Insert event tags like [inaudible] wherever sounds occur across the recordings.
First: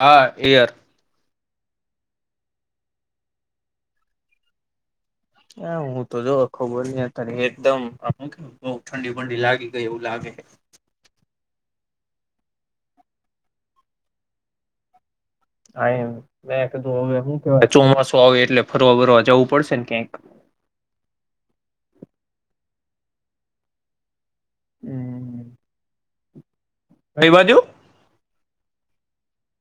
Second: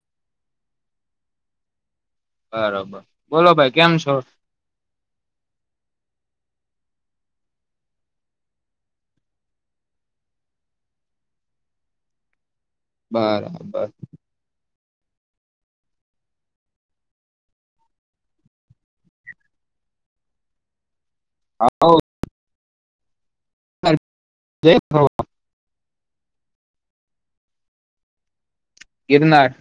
હા એયાર બરોબર બોલો ભાઈ કેમ છો હા હું તો જો ખબર ન ત એકદમમ કે બઉ ઠંડી ઠંડી લાગી ગઈ એવું લાગે છે બરાબર હા મેં કધું હું કેવાય ચોમાસું આવે એટલે ફરવા ફરવા જવું પડશે ને ક્યાંક હા [inaudible] જય પ્રભ કઈ બાજુ ગીરનાર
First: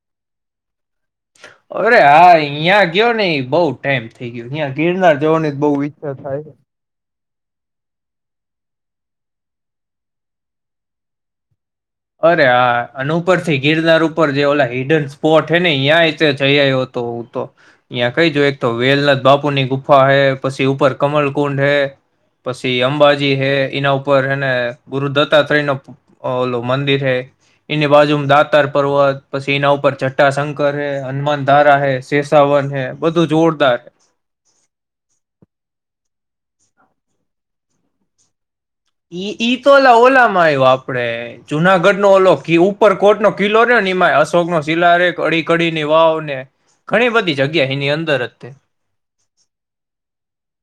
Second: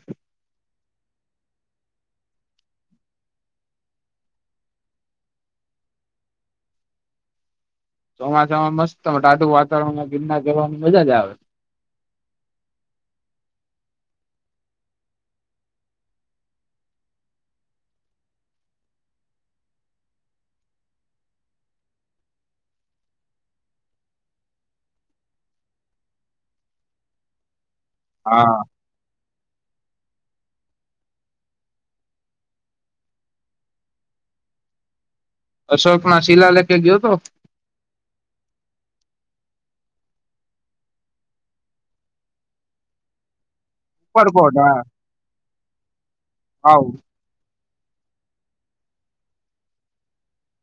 અરે આ અહિયાં ગયો ને બહુ ટાઈમ થઇ ગયો અં ગિરનાર જવાની બહ ઈચ્છા થાય છે. ચોમાસામાં મસ્ત ત ર વાતાવરણમાં ગિરના જવાની મજા જ આવે અરે હા અને ઉપરથી ગિરનાર ઉપર જે ઓલા હિડન સ્પોટ હે ને અ્યાં જઈ આવયો હતો તો અ્યાં કઈ જો એક તો વેલનાથ બાપુની ગુફા હૈ પછી ઉપર કમલકુંડ હૈ પછી અંબાજી હે એના ઉપર હને ગુરુદત્તા તય નો ઓલો મંદિર હૈ એની બાજુ હા દાતાર પર્વત પછી એના ઉપર જટ્ટાશંકર હે હનુમાન ધારા હૈ શેેશાવન હૈ બધું જોરદાર હૈ અશોકમાં શિલાલેેખે ગયો હતો ઈ તો ઓલા ઓલા માં આવ્યો આપડે જુનાગઢ નો ઓલોક ઉપર કોટ નો કિલ્લો નિમાય અશોક ઉપરકોટ નો હા શિલા ર કડી કડીની વાવને આવ ઘણી બધી જગ્યા ની અંદર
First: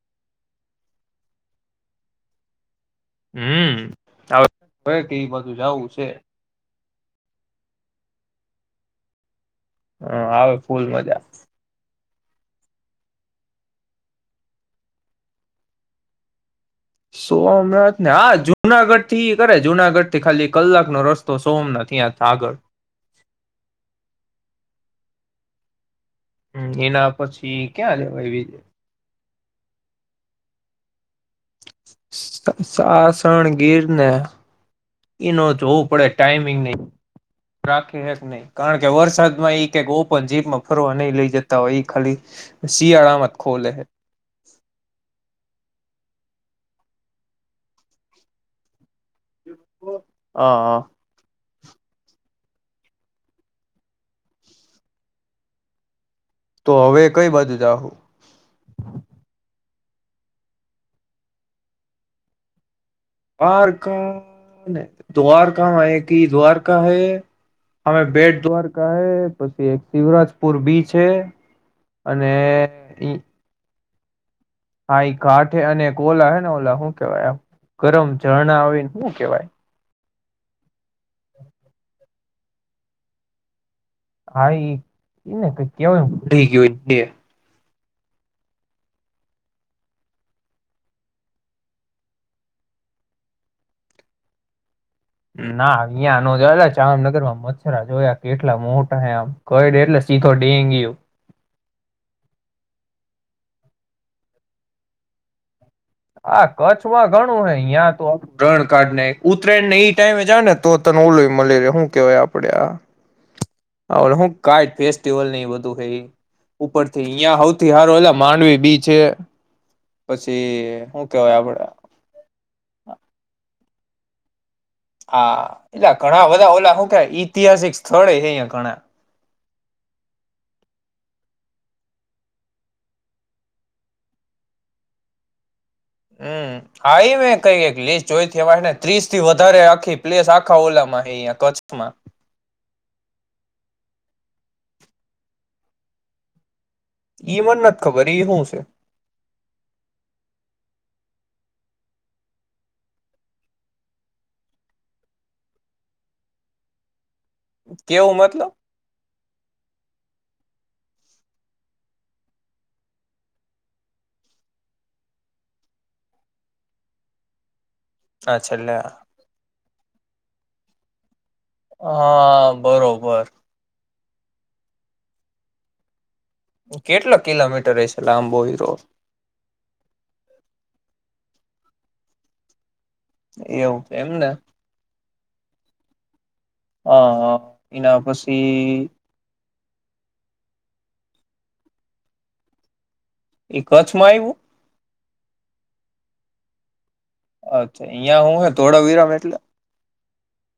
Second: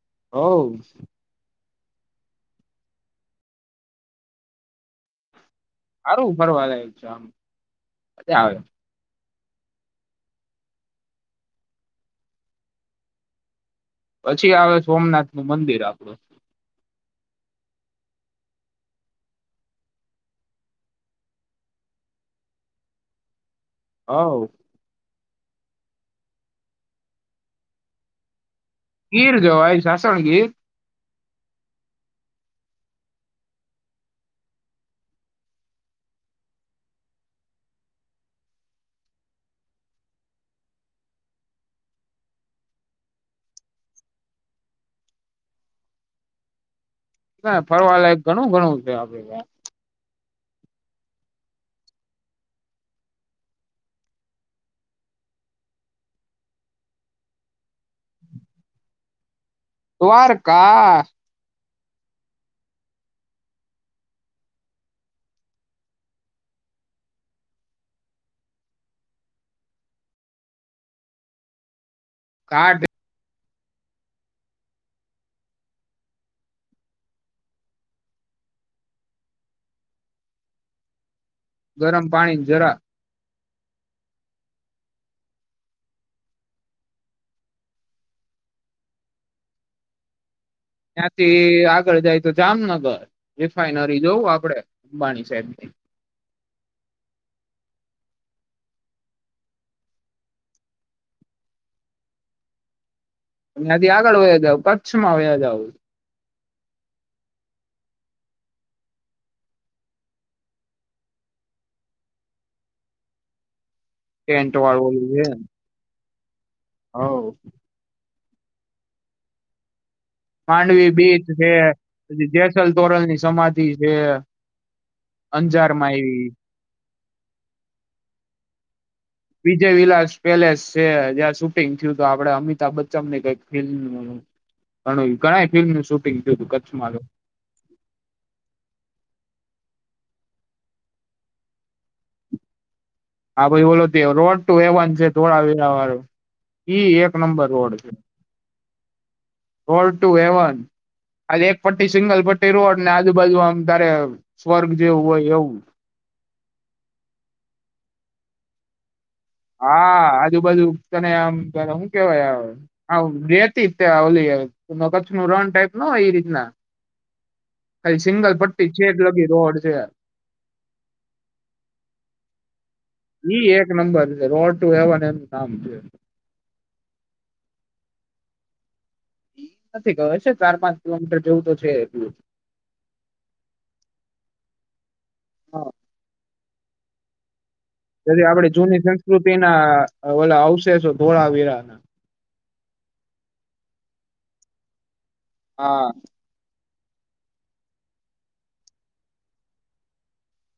[inaudible] હમ હવે [unintelligible] છે હારું ફરવા લાયક છે આમ મજા આવે હ આવે ફૂલ મજા પછી આવે સોમનાથ નું મંદિર આપણું સોમનાથ ને હા જુનાગઢ થી કરે જુનાગઢ થી ખાલી કલાકનો રસ્તો સોમનાથ હતા આગળ [inaudible] હ એના પછી ક્યાં રેવાય બીજે ગીર જો ભય સાસણ ગીર સાસણગીરને એનો જોવું પડે ટાઈમિંગ નહી રાખી નહી કારણ કે વરસાદમાં એ કક ઓપન જીપમાં ફરવા નહી લઈ જતા હોય ખાલી શિયાળામાં જ ખોલે ફરવા લાયક ઘણું ઘણું [inaudible] હ હા તો હવે કઈ બાજુ જાહું દ્વારકા દ્વારકા ને દ્વારકામાં એક ઈ દ્વારકા હૈ અવે બેટ દ્વારકા હૈ પછી એક શિવરાજપુર બીચ હ અને ઘાટ ઈ હાાઈ ગાંઠ અને ઓલા હેને ઓલા શું કેવાય ગરમ ઝરણા આવીને શું કેવાય ગરમ પાણી જરા હા એને કઈ કેવાય રઈ ગયું બે ત્યાંથી આગળ જાય તો જામનગર રિફાઈનરી જોવું આપડે અંબાણી સાહેબની ના અહીં નો જોયેલા જામનગર માં મચ્છરા જોયા. કેટલા મોટા હ આમ કઇડે એટલે સીધો ડેન્ગ્યુ. ત્યાંથી આગળ વ્યા જું કચ્છમાં વ્યા જાવું. હા કચ્છમાં ઘણું હ અહં તો રણકાડ ન ઉત્તરાયણ ને એઈ ટાઈમે જાવ ને તો તને ઓલોય મળી રે શું કેવાય આપડે આ હું ટેન્ટ કાઈટ વાળું ઓલું છે ફેસ્ટિવલ ને અ બધું એ ઉપર થી હવ અહીંયા હઉ થી હારુ ઐલા માંડવી બી છે. માંડવી બીચ જે જેસલ તોરલ ની સમાધિ બી છે. હા, અંજારમાં એટલા ઘણા આયવી બધા ઓલા હું. ઈતિહાસિક સ્થળ અહિયાં ઘણા વિજય વિલાસ પેલેસ છે, જ્યાં શૂટિંગ થયું. તો આપડે અમિતાભ બચ્ચન ની કઈક ફિલ્મ ગણ ગણાય ને? હમ, આ એ મે કઈ લઈવાની ત્રીસ થી વધારે આખી પ્લેસ આખા ઓલામાં અહીં કચ્છમાં. હા ભાઈ, બોલો તે રોડ તો એવન છે થોડા વેરા વાળું. ઈ મને નથી ખબર. એ હું. રોડ ટુ હેવન આજ એક પટ્ટી, સિંગલ પટ્ટી રોડ ને આજુબાજુ આમ તારે સ્વર્ગ જેવું હોય એવું. કેવું મતલબ. હા, આજુબાજુ તને આમ શું કેવાય? રેતી, જલી, કચ્છ ના રણ ટાઈપ ના હોય એ રીતના. ખાલી સિંગલ હા પટ્ટી છેલ્લે છેક લગી રોડ છે. હા, બરોબર. ઈ એક નંબર રોડ ટુ હેવન એનું નામ છે. કેટલો કિલોમીટર હશે, લાંબો હોય તો? નથી ગયો છે હોય ચાર પાંચ કિલોમીટર જેવું તો છે એટલું. એવું એમને હા. હા, હા. એના ઓલી આપડે જૂની પછી સંસ્કૃતિ ના ઓલા આવશે તો ધોળાવીરાના. એ કચ્છમાં આવ્યું. હા. અચ્છા, અહિયાં હું હે ધોળાવિરામ એટલે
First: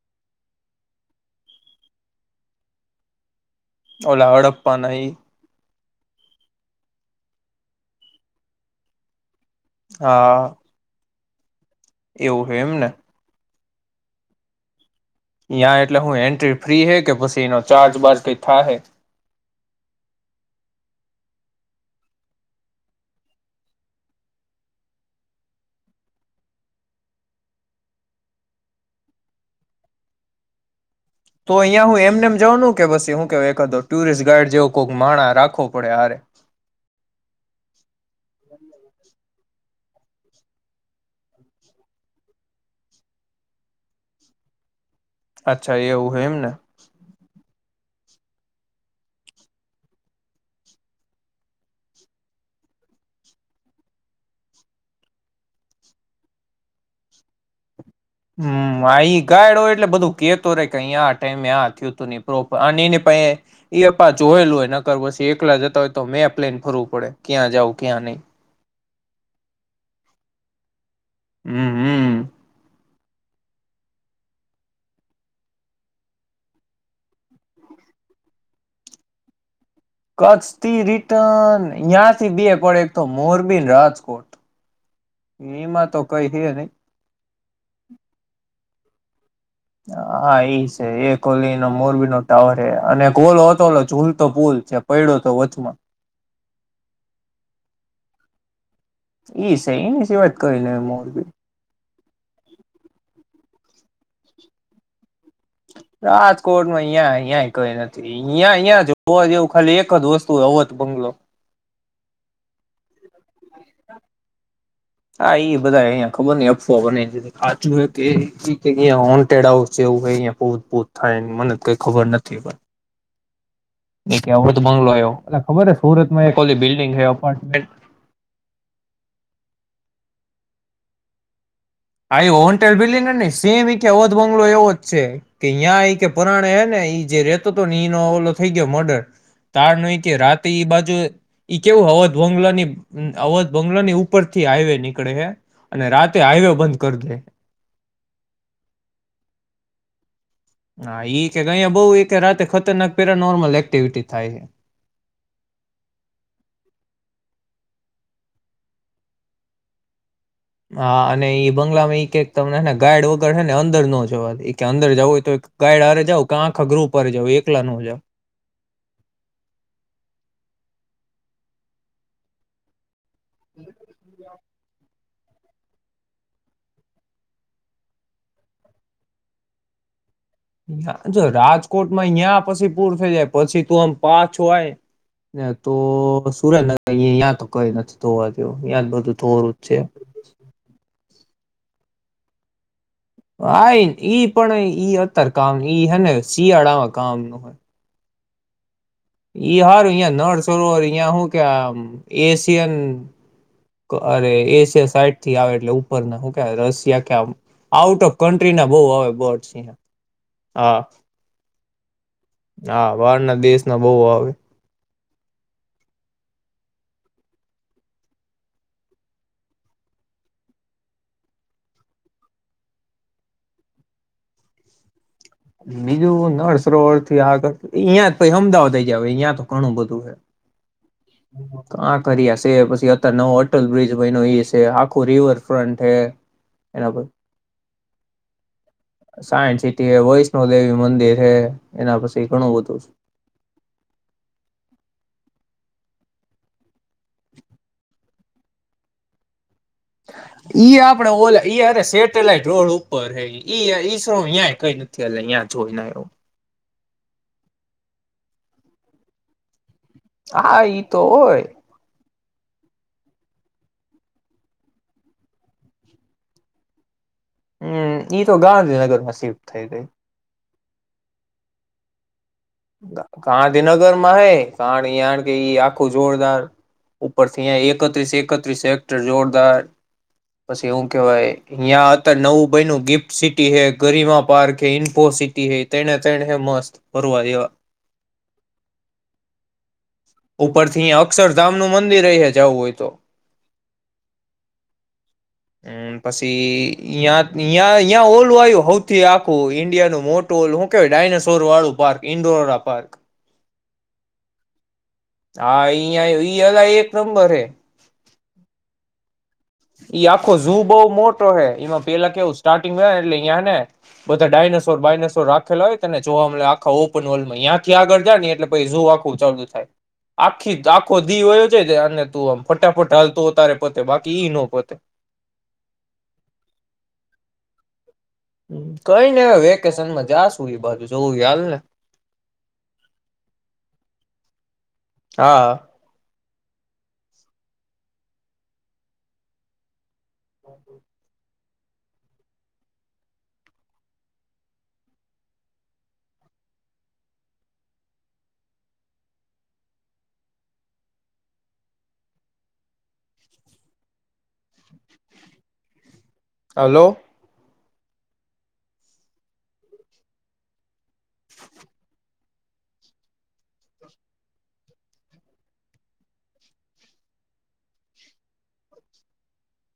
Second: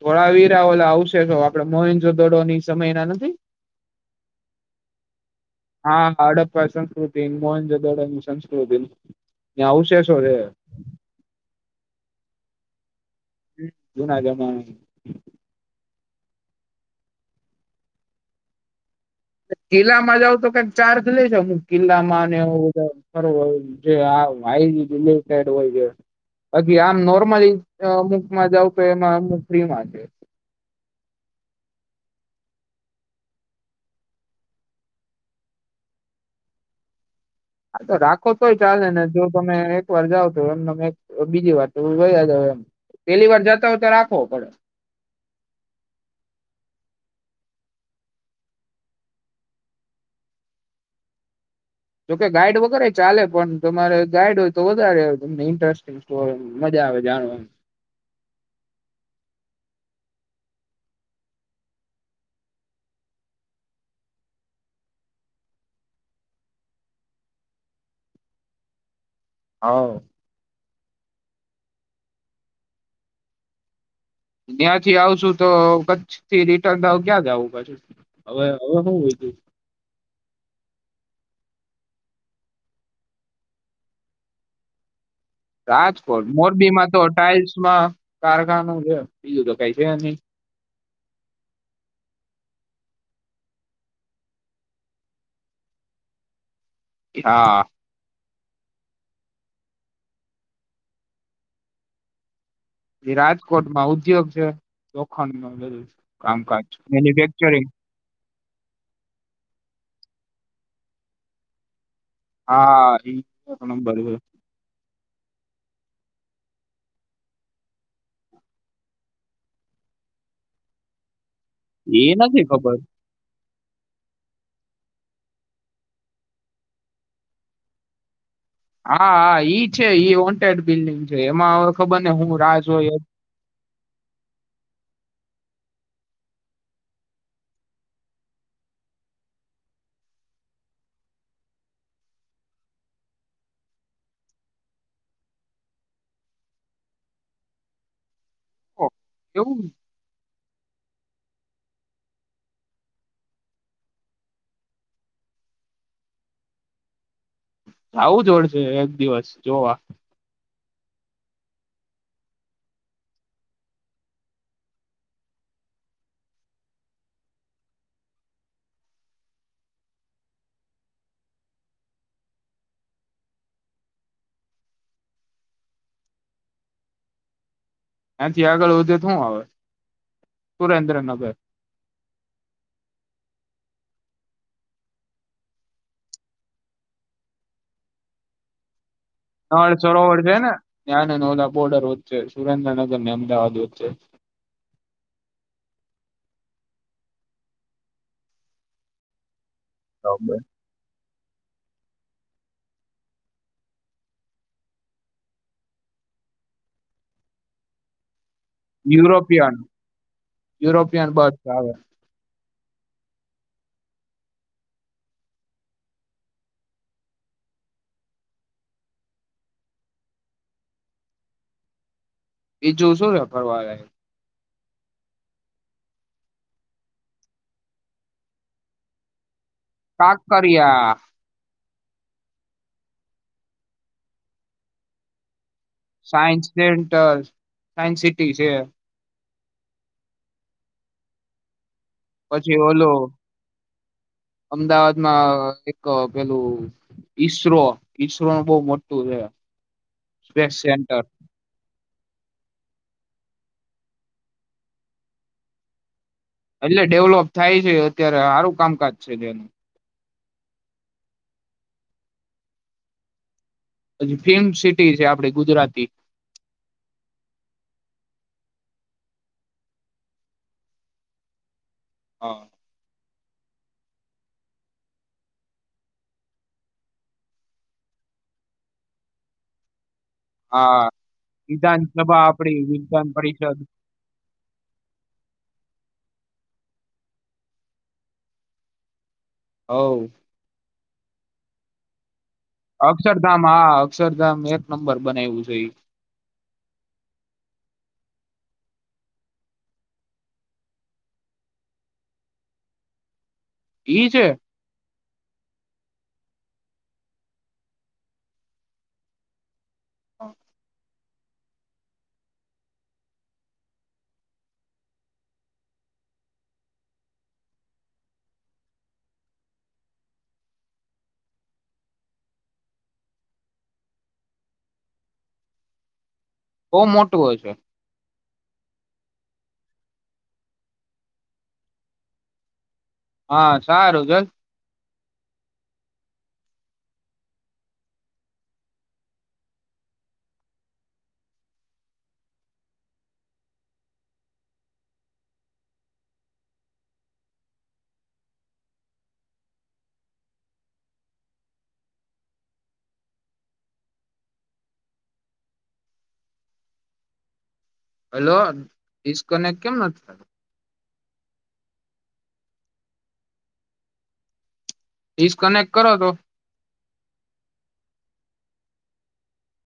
ધોળાવીરા ઓલા આવશે તો આપડે મોહન જો દડોની સમયના નથી. ઓલા હડપ્પા ના ઈ હા, હડપ્પા સંસ્કૃતિ મોહનજદોડની સંસ્કૃતિ. ત્યાં અવશેષો રેહ. હા એવું હોય એમ ને જૂનાગઢમાં. યાં એટલે હું એન્ટ્રી ફ્રી હૈ કે? પછી એનો ચાર્જ બાજ કંઈ થા હૈ? કિલ્લામાં જાવ તો કક ચાર્જ લે છે, અમુક કિલ્લામાં અને બધુ જ ફી હોય. બાકી આમ નોર્મલી અમુકમાં જાવ કે એમાં અમુક ફ્રીમાં છે. અહીંયા હું એમનેમ જનું કે હું કે એકાદો ટુરિસ્ટ ગાઈડ જેવો કોઈક માણસ રાખવો પડે શું? હા, તો રાખવું કોઈપણ ચાલે ને તો તમે એક વાર જાવ તો એમ તમે બીજી વાર જાવ એમ. પેલી વાર જતા હોય તો રાખવો પડે. અચ્છા, એવું હોય એમ ને. જોકે ગાઈડ વગરે ચાલે, પણ તમારે ગાઈડ હોય તો વધારે તમને ઇન્ટરેસ્ટિંગ સરી મજા આવે જાણવાની. હમ આ ગાઈડ હોય એટલે બધું કેતો રે કે અહીયા આ ટાઈમે આ થયું હતું નહી પ્રોપર અને એને પ એ પા જોયેલું હોય નકર પછી એકલા જતા હોય તો મેં પ્લેન ફરવું પડે ક્યાં જઉં ક્યાં નહી. હા. હમ્મ-હમ્મ. ત્યાંથી આવશું તો કચ્છ થી રિટર્ન ક્યા જ આવું પછ હવે હું લીધું. કચ્છથી રિટર્ન ત્યાંથી બે પડે એક તો મોરબીન રાજકોટ. એમાં તો રાજકોટ, કઈ હે નહી મોરબી માં તો ટાઈલ્સ માં કારખાનો છે. બીજું તો કઈ છે નહી હા એ એ કોલી ન મોરબીનોો ટાવર એ અને ઓલો હતો ચુલતો પુલ છે પડ્યો હતો વચમાં. હા! [unintelligible] એ રાજકોટમાં ઉદ્યોગ છે. લોખંડ નું બધું કામકાજ રાજકોટમાં અં અહં મેન્યુફેક્ચરિંગ કઈ નથી. અ્યાં અહં જોવા જેવું ખાલી એક જ વસ્તુ રોત બંગલો. હા એ નંબર હો. હા બધા અહંયા ખબર ન અફવા બને છે. કચુંડ આઉવુંયાતપૂત થાય. મને કઈ એ ખબર નથી પણ. ખબર કે વધ બંગલો આવ એ ખબર હ સુરતમાં એક ઓલી બિલ્ડિંગ છે અપાર્ટમેન્ટ. હા હા ઈ છે ઈ વોન્ટેડ બિલ્ડીિંગ છે એમાં ખબર ને હું આા રાહ હન્ટએડ જોઈ બિલ્ડિંગ ન સેમ ભૂત બંગલો એવો જ છે. કે યાં એ કે પરાણે હે ને એઈ જે રેતો હતો ને એનો ઓવલો થઈ ગયો મર્ડર તાર ન કે રાતે બાજુ ઈ કેવું અવધ બંગલાની અવધ બંગલા ની ઉપર થી હાઈવે નીકળે છે અને રાતે હાઈવે બંધ કર દે. કેવું? હા એ કે અહયા બહુ એ રાતે ખતરનાક પેરા નર્મલ એક્ટિવિટી થાય આવું જોડશે એક દિવસ જોવા. હા અને એ બંગલામાં તમનેને ગાઈડ વગર છે ને અંદર ન જવા. કે અંદર જવું હોય તો ગાઈડ હરે જાવ કે આખા ગ્રુપ હરે જવું એકલા ન જાવ. [inaudible] એ્યાથી આગળ વધે શું આવે? સુરેન્દ્રનગર જો રાજકોટમાં અહિયાં પછી પૂર થઈ જાય. પછી તું આમ પાછોય ને તો સુરેન્દ્રનગર અયાં તો કઈ નથી થવા જે બધું. ધોરું જ નાલ છે સરોવર છે ને ત્યા નોલા બોર્ડર વચ્ચે સુરેન્દ્રનગર ને અમદાવાદ આ વચ્ચે ઈ પણ ઈ અતાર કામ ઈ હને શિયાળામાં કામનું હોય. ઈ હાર યાં બરાબર નર્સ યા હું. એશિયન અરે એશય સાઈડ થી આવે એટલે ઉપરના શું ક રશિયા ક આઉટ ઓફ કન્ટ્રી ના બહુ આવે બર્ડસ યુરોપિયન અહિયાં. યુરોપિયન બર્ આવે. હા બહાર ના દેશ ના બહુ આવે એ જોશો રને ફરવાળ બીજું નળસરોવર થી આગળ અહં પછ અમદાવાદઈ જ અહિયાં તો કાંકરિયા કાંકરિયા છે પછી અત્યારે નવો હોટલ બ્રિજ બન્યો એ છે આખું રિવર ફ્રન્ટ હે. સાયન્સ એના પર સેન્ટર સાયન્સ સિટી છે સાયન્સ સિટી હ વૈષ્ણો દેવી મંદિર હે એના ઘણું પછી બધું છે. ઓલો અમદાવાદમાં એક પેલું ઈસરો ઈસરો ન બહ મોટું છે સ્પેસ ઈ સેન્ટર આપણેે ઓલે ઈ અરે શેઠ સેટેલાઈટ રોડ ઉપર હ ઈ કઈ નથી અ જોઈને આવ એટલે ડેવલોપ થાય છે અત્યારે સારું કામકાજ છે જેનું હા ઈ તો હોય પછી ફેમ સિટી છે આપડી ગુજરાતી હમ ઈ તો ગાંધીનગરમાં સિફ્ટ થઈ ગઈ હા ગાંધીનગરમાં હે કારણકે ઈ આખું જોરદાર ઉપરથી અ એકત્રીસ એકત્રીસ હેક્ટર જોરદાર પછી આ એવું કેવાય યાં વિધાનસભા અત્યારે નવું આપડી બન્યું વિધાન ગિફ્ટ સિટી પરિષદ હે ગરિમા પાર્ક હે ઇન્ફો સિટી હ તેને ચ મોસ્ત ફરવા રેવા [inaudible] ઉપર થી યાં અક્ષરધામ નું મંદિર ર હે જવું હોય તો અક્ષરધામ હા અક્ષરધામ એક નંબર બનાવ્યું છે ઈ પછીં્યાં ઓલું આવયો સૌથી આખું ઈન્ડિયા નું મોટું શું કેવાય ડાયનાસોર વાળું પાર્ક ઈન્ડોરા પાર્ક છે હા ઈ અલા એક નંબર હે ઈ આખો ઝુ બહ મોટ એમાં પેલા કેવું સ્ટાર્ટિંગ એટલે્યાં ને બધા ડાયનાસોર બાયનોસોર રાખેલા હોયને જોવા મળ આખા ઓપન વર્લ્ડ માંંથી આગળ જાય એટલે પછ આખું ચાલુ થાય આી આખો દી હોયો છે અને તું આમ ફટાફટ હાલતોતારે પોતે બાકી ઈ ન પોતે બહ મોટું હોય છે કઈ નને હવે વેકેશનમાં જાશું એ બાજુ જોવું હાલ ને હા સારું ચલ હા હા હલો હેલો ડિસ્કનેક્ટ કેમ નથી થતો ડિસ્કનેક્ટ કરો તો.